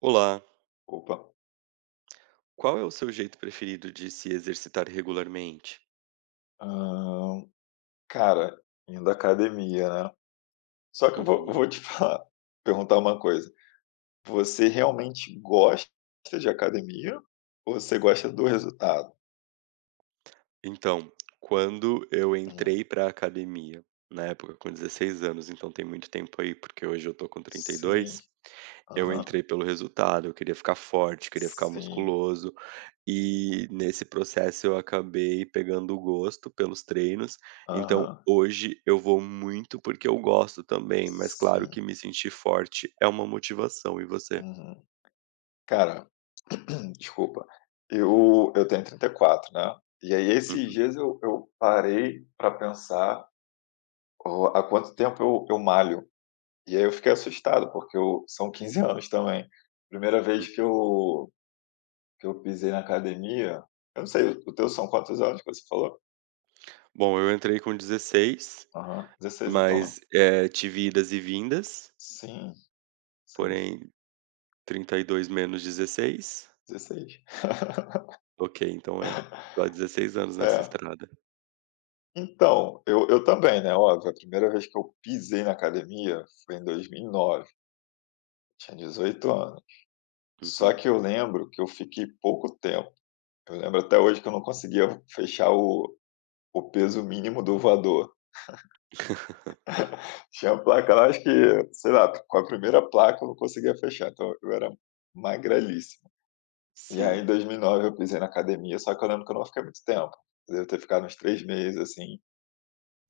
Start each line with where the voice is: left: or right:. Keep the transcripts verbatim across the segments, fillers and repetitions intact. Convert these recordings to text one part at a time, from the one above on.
right: Olá,
left: Opa.
right: qual é o seu jeito preferido de se exercitar regularmente?
left: Hã, Cara, indo à academia, né. Só que eu vou
right: Uhum.
left: vou te falar perguntar uma coisa, você realmente gosta de academia ou você gosta do resultado?
right: Então, quando eu
left: Hum,
right: entrei pra academia, na época com dezesseis anos, então tem muito tempo aí, porque hoje eu tô com
left: sim,
right: trinta e dois, eu
left: aham,
right: entrei pelo resultado, eu queria ficar forte, queria ficar
left: sim,
right: musculoso, e nesse processo eu acabei pegando o gosto pelos treinos, então
left: aham,
right: hoje eu vou muito porque eu gosto também, mas claro
left: sim,
right: que me sentir forte é uma motivação, e você?
left: uhum. Cara, desculpa, eu eu tenho trinta e quatro, né, e aí esses
right: Uhum,
left: dias eu eu parei para pensar o há quanto tempo eu eu malho. E aí eu fiquei assustado, porque eu são quinze anos também. Primeira vez que
right: uhum.
left: eu que eu pisei na academia, eu não sei, o teu são quantos anos que você falou?
right: Bom, eu entrei com dezesseis,
left: Aham, dezesseis então, né?
right: mas, eh, tive idas e vindas,
left: Sim, sim,
right: porém trinta e dois menos dezesseis,
left: dezesseis.
right: ok, então é, tô há dezesseis anos nessa
left: É.
right: estrada.
left: Então, eu eu também, né, óbvio, a primeira vez que eu pisei na academia foi em dois mil e nove, tinha dezoito anos. Só
right: Uhum.
left: que eu lembro que eu fiquei pouco tempo, eu lembro até hoje que eu não conseguia fechar o o peso mínimo do voador. Tinha a placa lá, acho que, sei lá, com a primeira placa eu não conseguia fechar, então eu era magrelíssimo. E aí em
right: Sim,
left: dois mil e nove eu pisei na academia, só que eu lembro que eu não fiquei muito tempo. Eu devo ter ficado uns três meses, assim.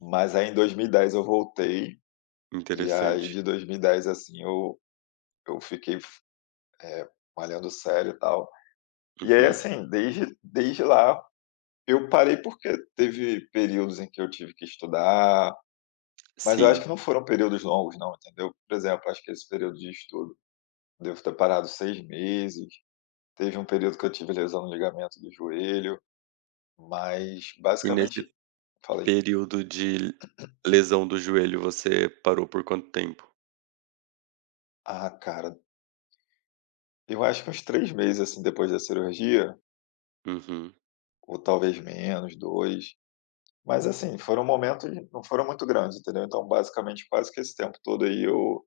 left: Mas aí em dois mil e dez eu voltei, e aí
right: interessante.
left: de dois mil e dez assim, eu eu fiquei, eh, malhando sério e tal. E aí,
right: Uhum,
left: assim, desde desde lá eu parei porque teve períodos em que eu tive que estudar, mas eu acho
right: sim.
left: que não foram períodos longos não, entendeu. Por exemplo, acho que esse período de estudo devo ter parado seis meses. Teve um período que eu tive lesão no ligamento do joelho, mas
right: E nesse
left: basicamente falei:
right: período de lesão do joelho, você parou por quanto tempo?
left: "Ah, cara", eu acho que uns três meses, assim, depois da cirurgia,
right: Uhum,
left: ou talvez menos, dois mas assim, foram momentos não foram muito grandes, entendeu. Então basicamente quase que esse tempo todo aí eu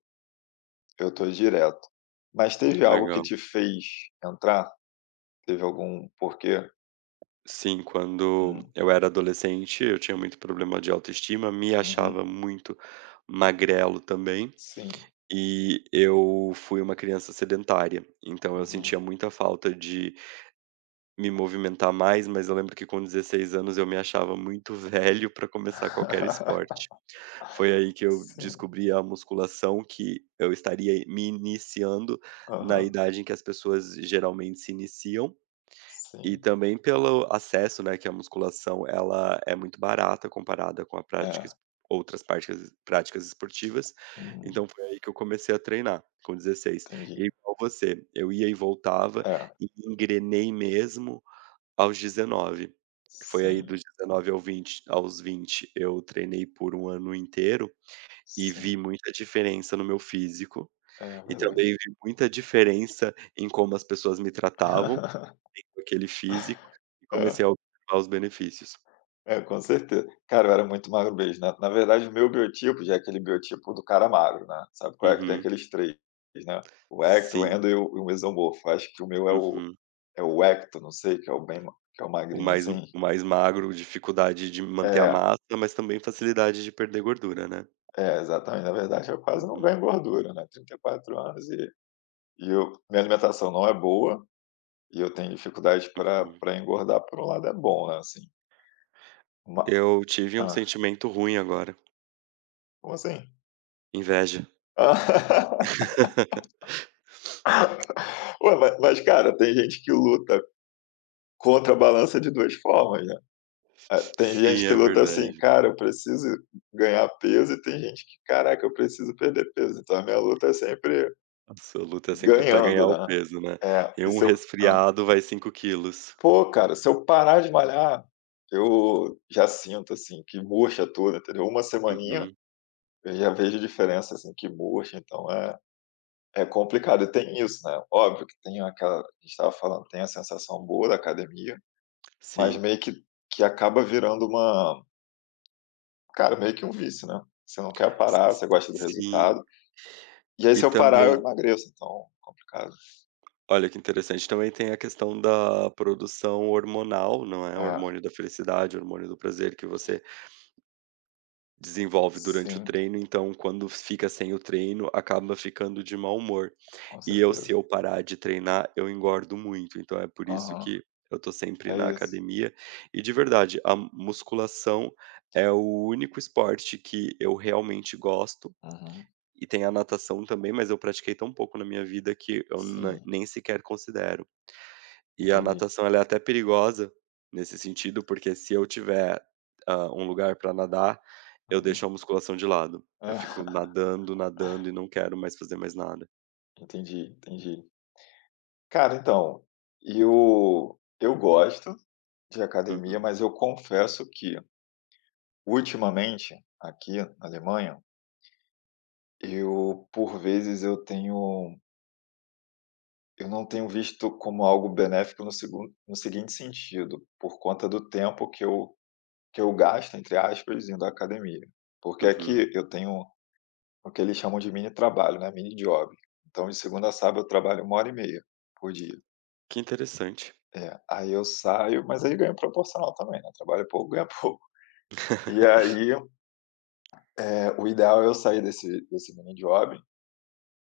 left: eu tô direto. Mas teve algo que
right: legal.
left: te fez entrar? Teve algum porquê?
right: Sim, quando
left: Hum,
right: eu era adolescente, eu tinha muito problema de autoestima, me
left: uhum,
right: achava muito magrelo também.
left: sim,
right: E eu fui uma criança sedentária, então eu sentia
left: uhum.
right: muita falta de me movimentar mais, mas eu lembro que com dezesseis anos eu me achava muito velho para começar qualquer esporte. Foi aí que eu
left: Sim,
right: descobri a musculação, que eu estaria me iniciando na
left: aham,
right: idade em que as pessoas geralmente se iniciam, e
left: sim,
right: também pelo acesso, né, que a musculação ela é muito barata comparada com a prática
left: é.
right: es outras práticas práticas esportivas,
left: Hum,
right: então foi aí que eu comecei a treinar, com dezesseis. E
left: entendi.
right: igual você, eu ia e voltava
left: É,
right: e engrenei mesmo aos dezenove. Foi aí
left: sim,
right: dos dezenove ao vinte aos vinte eu treinei por um ano inteiro e vi
left: sim,
right: muita diferença no meu físico,
left: é
right: e
left: verdade.
right: também vi muita diferença em como as pessoas me tratavam. Aquele físico, e comecei a
left: É,
right: observar os benefícios.
left: é, com certeza. Cara, eu era muito magro mesmo, né. Na verdade, o meu biotipo já é aquele biotipo do cara magro, né. Sabe qual é? Que tem
right: Uhum.
left: aqueles três, né, o ecto, o
right: Sim.
left: endo e o e o mesomorfo. Acho que o meu é o
right: Uhum.
left: é o ecto, não sei, que é o bem ma que é o
right: O
left: magrinho,
right: mais o
left: assim.
right: mais magro, dificuldade de manter a
left: É,
right: massa, mas também facilidade de perder gordura, né.
left: é, exatamente. Na verdade, eu quase não
right: Uhum,
left: ganho gordura, né, trinta e quatro anos, e e eu minha alimentação não é boa. E eu tenho dificuldade para
right: uhum.
left: para engordar, por um lado é bom, né, assim, ma
right: Eu tive um
left: hã,
right: sentimento ruim agora,
left: como assim?
right: inveja.
left: Ah. Ué, ma mas cara, tem gente que luta contra a balança de duas formas, né. Eh, tem gente
right: Sim,
left: que
right: é
left: luta assim:
right: verdade.
left: "Cara, eu preciso ganhar peso", e tem gente que: "Caraca, eu preciso perder peso", então a minha luta é sempre
right: Nossa, a luta é sempre para ganhar
left: ganhando,
right: o
left: né.
right: peso, né.
left: É,
right: E
left: e
right: um
left: se eu hã.
right: resfriado vai cinco quilos.
left: Pô, cara, se eu parar de malhar, eu já sinto, assim, que murcha tudo, entendeu. Uma semaninha,
right: Uhum.
left: eu já vejo diferença, assim, que murcha, então é é complicado. E tem isso, né, óbvio que tem aquela a gente estava falando, tem a sensação boa da academia, mas
right: Sim.
left: meio que que acaba virando uma cara, meio que um vício, né. Você não quer
right: S
left: parar, você gosta do
right: sim.
left: resultado. E aí
right: E
left: se eu parar eu
right: também
left: emagreço, então complicado.
right: Olha que interessante, também tem a questão da produção hormonal, não é? O
left: É,
right: hormônio da felicidade, o hormônio do prazer que você desenvolve durante o
left: sim,
right: treino, então quando fica sem o treino, acaba ficando de mau humor.
left: com
right: E eu Se
left: certeza.
right: eu parar de treinar, eu engordo muito, então é por isso
left: Aham,
right: que eu tô sempre
left: é
right: na
left: isso.
right: academia. E, de verdade, a musculação é o único esporte que eu realmente gosto,
left: Uhum,
right: e tem a natação também, mas eu pratiquei tão pouco na minha vida que eu na
left: sim,
right: nem sequer considero. E a
left: entendi.
right: natação ela é até perigosa nesse sentido, porque se eu tiver, hã, um lugar para nadar, eu
left: Uhum.
right: deixo a musculação de lado. Eu
left: É,
right: fico nadando, nadando e não quero mais fazer mais nada.
left: entendi, entendi. Cara, então, eu eu gosto de academia,
right: Uhum,
left: mas eu confesso que, ultimamente, aqui na Alemanha, eu, por vezes, eu tenho eu não tenho visto como algo benéfico no segun no seguinte sentido, por conta do tempo que eu que eu gasto, entre aspas, indo à academia. Porque
right: uhum.
left: aqui eu tenho o que eles chamam de mini trabalho, né, mini job. Então, de segunda a sábado eu trabalho uma hora e meia por dia.
right: Que interessante.
left: É, aí eu saio, mas aí ganho proporcional também, né, trabalho pouco, ganha pouco. E aí, o ideal é eu sair desse desse mini job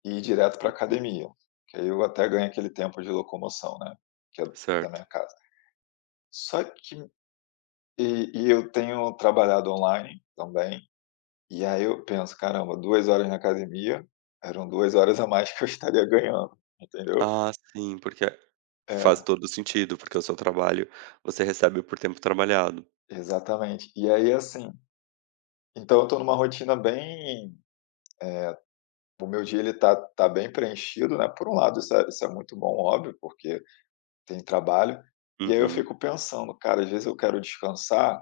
left: e ir direto para
right: Uhum,
left: academia, que aí eu até ganho aquele tempo de locomoção, né, que é da
right: certo.
left: minha casa. Só que e e eu tenho trabalhado online também, e aí eu penso: "Caramba, duas horas na academia, eram duas horas a mais que eu estaria ganhando", entendeu?
right: Ah, sim, porque faz
left: É,
right: todo sentido, porque o seu trabalho você recebe por tempo trabalhado.
left: exatamente. E aí, assim, então eu tô numa rotina bem o meu dia ele tá tá bem preenchido, né, por um lado isso é isso é muito bom, óbvio, porque tem trabalho. E aí eu
right: Uhum,
left: fico pensando, cara, às vezes eu quero descansar,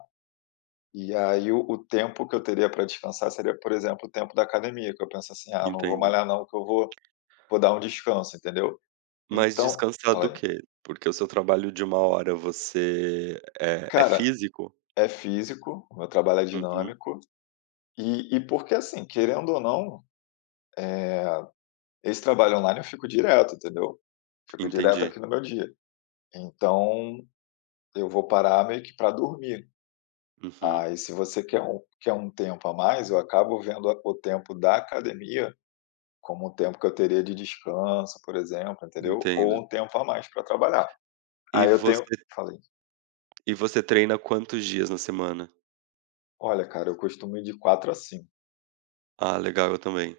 left: e aí o, o tempo que eu teria para descansar seria, por exemplo, o tempo da academia, que eu penso assim, ah, não vou
right: entendo.
left: malhar não, que eu vou, vou dar um descanso, entendeu?
right: Mas
left: Então,
right: descansar do
left: falei,
right: quê? Porque o seu trabalho de uma hora você é é
left: cara,
right: físico?
left: é físico, o meu trabalho é
right: Uhum.
left: dinâmico, e, e porque assim, querendo ou não, eh, esse trabalho online eu fico direto, entendeu? Fico direto
right: Entendi.
left: aqui no meu dia. Então, eu vou parar meio que para dormir.
right: Uhum,
left: Ah, e se você quer um quer um tempo a mais, eu acabo vendo a o tempo da academia como um tempo que eu teria de descanso, por exemplo, entendeu, ou
right: entendo.
left: um tempo a mais para trabalhar.
right: E
left: Aí eu tenho
right: você
left: falei:
right: e você treina quantos dias na semana?
left: "Olha, cara, eu costumo ir de quatro a cinco.
right: Ah, legal, eu também.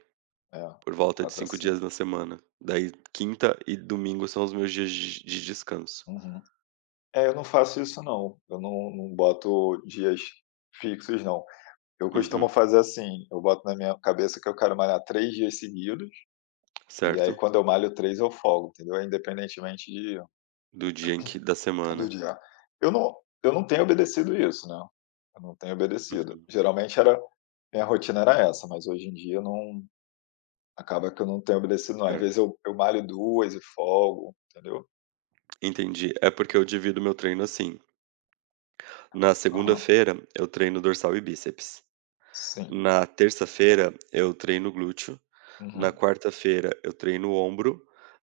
left: É,
right: Por volta de
left: quatro a
right: cinco
left: cinco.
right: dias na semana. Daí quinta e domingo são os meus dias de de descanso.
left: Uhum. É, eu não faço isso não, eu não não boto dias fixos não. Eu costumo
right: Uhum,
left: fazer assim, eu boto na minha cabeça que eu quero malhar três dias seguidos, e aí
right: certo.
left: quando eu malho três eu folgo, entendeu, independentemente de
right: Do dia em que da
left: do
right: semana.
left: dia. Eu não eu não tenho obedecido isso, né, eu não tenho obedecido.
right: Uhum,
left: Geralmente era minha rotina era essa, mas hoje em dia eu não acaba que eu não tenho obedecido não. Às vezes
right: certo.
left: eu eu malho duas e folgo, entendeu.
right: Entendi. É porque eu divido meu treino assim: na
left: Aham.
right: segunda-feira eu treino dorsal e bíceps.
left: Sim.
right: Na terça-feira eu treino glúteo. Na
left: Uhum.
right: quarta-feira eu treino ombro,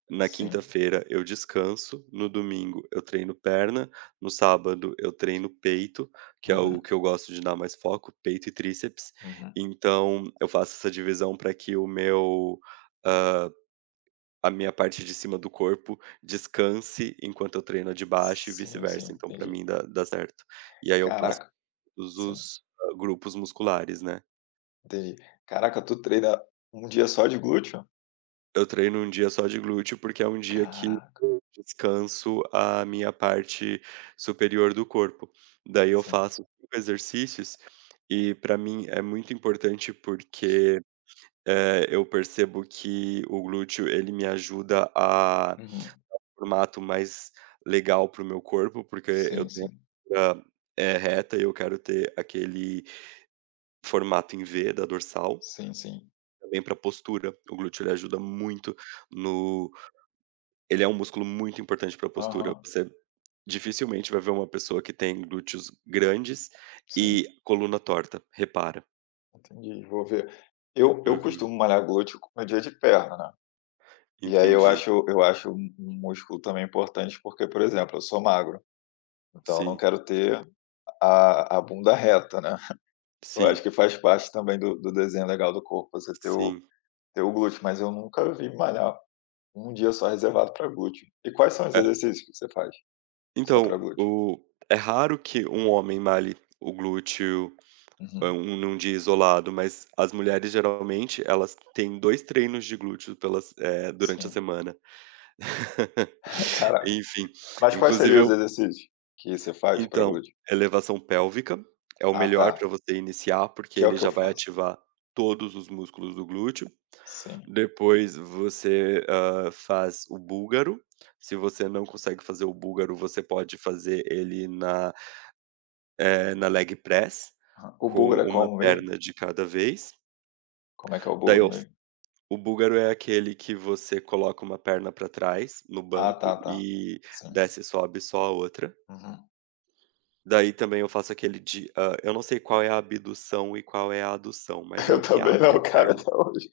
right: na
left: Sim.
right: quinta-feira eu descanso, no domingo eu treino perna, no sábado eu treino peito, que é o
left: Uhum.
right: que eu gosto de dar mais foco, peito e tríceps.
left: Uhum.
right: Então eu faço essa divisão para que o meu hã, a minha parte de cima do corpo descanse enquanto eu treino a de baixo e
left: Sim, sim,
right: vice-versa, então para
left: entendi.
right: mim dá dá certo. E aí eu passo
left: Caraca.
right: todos
left: Sim,
right: os, hã, grupos musculares, né.
left: entendi. Caraca, tu treina um dia só de glúteo?
right: Eu treino um dia só de glúteo, porque é um dia que
left: Caraca.
right: eu descanso a minha parte superior do corpo. Daí eu
left: Sim.
right: faço cinco exercícios e para mim é muito importante, porque, eh, eu percebo que o glúteo ele me ajuda a
left: Uhum.
right: formato mais legal para o meu corpo, porque eu
left: Sim,
right: tenho a
left: sim.
right: cintura, eh, reta e eu quero ter aquele formato em vê da dorsal,
left: Sim, sim.
right: também para postura. O glúteo ele ajuda muito no Ele é um músculo muito importante para a postura.
left: Aham.
right: Você dificilmente vai ver uma pessoa que tem glúteos grandes e
left: Sim.
right: coluna torta, repara.
left: Entendi, vou ver. Eu eu
right: Uhum.
left: costumo malhar glúteo co no dia de perna, né, e aí eu
right: Entendi.
left: acho eu acho um um músculo também importante, porque, por exemplo, eu sou magro, então eu não
right: Sim,
left: quero ter a a bunda reta, né. Eu acho
right: sim,
left: que faz parte também do do desenho legal do corpo, você ter o
right: sim.
left: ter o glúteo, mas eu nunca vi malhar um dia só reservado para glúteo. E quais são os
right: É,
left: exercícios que você faz só para
right: então,
left: glúteo?
right: o é raro que um homem malhe o glúteo, eh,
left: Uhum,
right: um num dia isolado, mas as mulheres geralmente elas têm dois treinos de glúteo pelas eh, durante a
left: sim.
right: semana.
left: Caraca.
right: Enfim,
left: Mas quais seriam
right: inclusive.
left: os exercícios que você faz para
right: Então,
left: glúteo?
right: elevação pélvica é o
left: Ah,
right: melhor
left: tá,
right: para você iniciar, porque
left: que é o
right: ele
left: que eu
right: já vai
left: faço.
right: ativar todos os músculos do glúteo.
left: Sim.
right: Depois você, hã, faz o búlgaro. Se você não consegue fazer o búlgaro, você pode fazer ele na, eh, na leg press,
left: Ah, o
right: com
left: búlgaro é
right: uma
left: como mesmo?
right: perna de cada vez.
left: Como é que é o
right: Daí
left: búlgaro
right: o f
left: mesmo?
right: o búlgaro é aquele que você coloca uma perna para trás no
left: Ah,
right: banco
left: tá, tá.
right: e
left: Sim.
right: desce e sobe só a outra.
left: Uhum.
right: Daí também eu faço aquele de hã, eu não sei qual é a abdução e qual é a adução, mas é
left: Eu
right: o que
left: também
right: abre
left: não,
right: a
left: cara,
right: perna,
left: até hoje.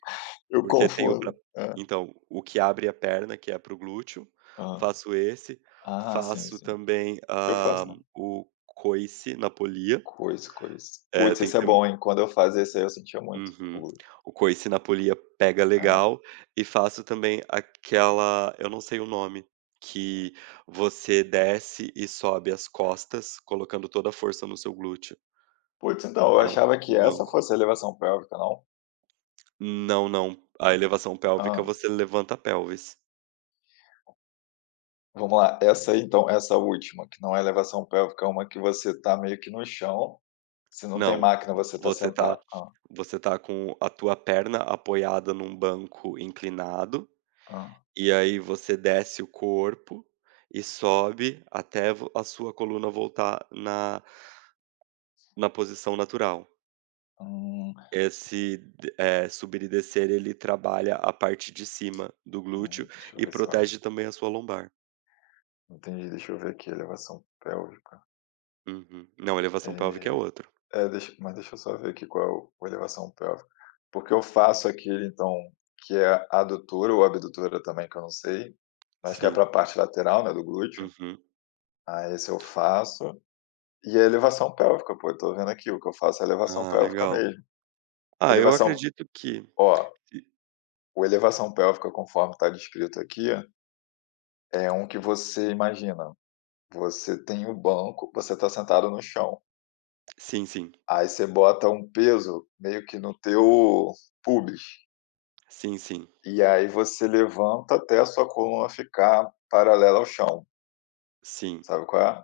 left: Eu
right: porque tem o pra
left: confundo. É.
right: então, o que abre a perna, que é pro glúteo,
left: Hã.
right: faço esse,
left: Ah, sim,
right: faço
left: sim.
right: também,
left: Eu
right: hã,
left: faço não.
right: o coice na polia,
left: Coisa, coisa.
right: eh,
left: Putz,
right: tem
left: esse
right: que
left: é
right: ter.
left: bom, hein. Quando eu fazia esse aí eu sentia muito o
right: Uhum.
left: glúteo.
right: O coice na polia pega
left: É.
right: legal e faço também aquela eu não sei o nome, que você desce e sobe as costas colocando toda a força no seu glúteo,
left: Putz, então, eu
right: que é um
left: achava que
right: um
left: essa
right: banco.
left: fosse a elevação pélvica, não?
right: Não, não. A elevação pélvica,
left: Hã.
right: você levanta a pelvis.
left: Vamos lá, essa aí então, essa última, que não é elevação pélvica, é uma que você tá meio que no chão, se não tem
right: Não,
left: máquina você tá
right: você
left: sentado.
right: tá
left: Hã,
right: você tá com a tua perna apoiada num banco inclinado,
left: hã.
right: e aí você desce o corpo e sobe até vo a sua coluna voltar na na posição natural.
left: Hum,
right: Esse d eh, subir e descer, ele trabalha a parte de cima do glúteo
left: hum, deixa eu
right: e
left: ver se eu acho.
right: protege também a sua lombar.
left: Entendi, deixa eu ver aqui, elevação pélvica.
right: Uhum. Não, elevação pélvica é
left: Eh,
right: outro.
left: É, deixa mas deixa eu só ver aqui qual é o o elevação pélvica, porque eu faço aquele então, que é adutora ou abdutora também, que eu não sei, mas que é
right: Sim.
left: para a parte lateral, né, do glúteo.
right: Uhum.
left: Ah, esse eu faço, e a elevação pélvica, pô, eu tô vendo aqui, o que eu faço é elevação
right: Ah,
left: pélvica
right: legal.
left: mesmo.
right: Ah, eu
left: Elevação
right: acredito que
left: Ó, o elevação pélvica conforme tá descrito aqui, é um que você imagina, você tem o banco, você tá sentado no chão.
right: sim, sim.
left: Aí você bota um peso meio que no teu pubis,
right: Sim, sim.
left: e aí você levanta até a sua coluna ficar paralela ao chão,
right: Sim.
left: sabe qual é?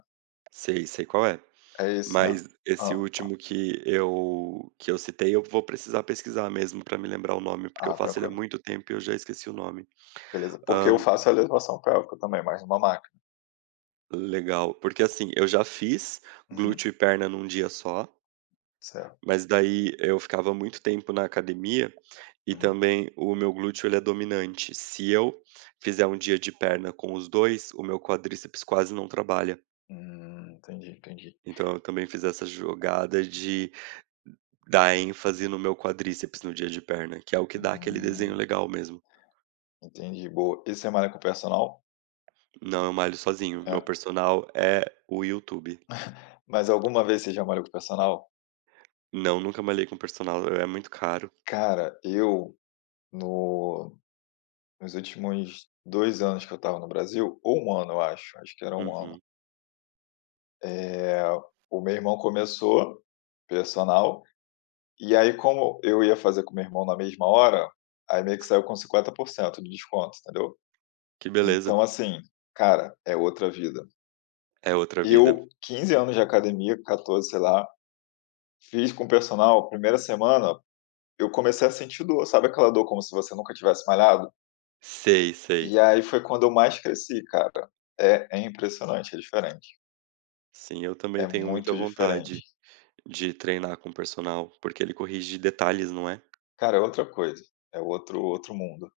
right: Sei, sei qual é.
left: É esse, né?
right: Mas esse
left: Hã.
right: último que eu que eu citei, eu vou precisar pesquisar mesmo para me lembrar o nome, porque eu
left: Ah,
right: faço ele há
left: tranquilo,
right: muito tempo e eu já esqueci o nome.
left: beleza. Porque eu
right: Hã,
left: faço a elevação pélvica também, mas numa máquina.
right: legal. Porque, assim, eu já fiz
left: Uhum,
right: glúteo e perna num dia só,
left: certo.
right: mas daí eu ficava muito tempo na academia e
left: Uhum.
right: também o meu glúteo, ele é dominante. Se eu fizer um dia de perna com os dois, o meu quadríceps quase não trabalha.
left: Hum, entendi, entendi.
right: Então eu também fiz essa jogada de dar ênfase no meu quadríceps no dia de perna, que é o que dá aquele desenho
left: Hum,
right: legal mesmo.
left: entendi, boa. E você malha com o personal?
right: Não, eu malho sozinho. Meu
left: É.
right: personal é o YouTube.
left: Mas alguma vez você já malhou com o personal?
right: Não, nunca malhei com personal, é muito caro.
left: Cara, eu no nos últimos dois anos que eu estava no Brasil, ou um ano eu acho, acho que era um ano,
right: Uhum.
left: eh, o meu irmão começou personal, e aí como eu ia fazer com meu irmão na mesma hora, aí meio que saiu com cinquenta por cento de desconto, entendeu.
right: Que beleza.
left: Então assim, cara, é outra vida.
right: É outra vida.
left: Eu, quinze anos de academia, quatorze, sei lá, fiz com personal, primeira semana eu comecei a sentir dor, sabe aquela dor como se você nunca tivesse malhado?
right: Sei, sei.
left: E aí foi quando eu mais cresci, cara. É é impressionante, é diferente.
right: Sim, eu
left: É
right: também tenho
left: muito
right: muita
left: diferente.
right: vontade de treinar com personal, porque ele corrige detalhes, não é?
left: Cara, é outra coisa, é outro outro mundo.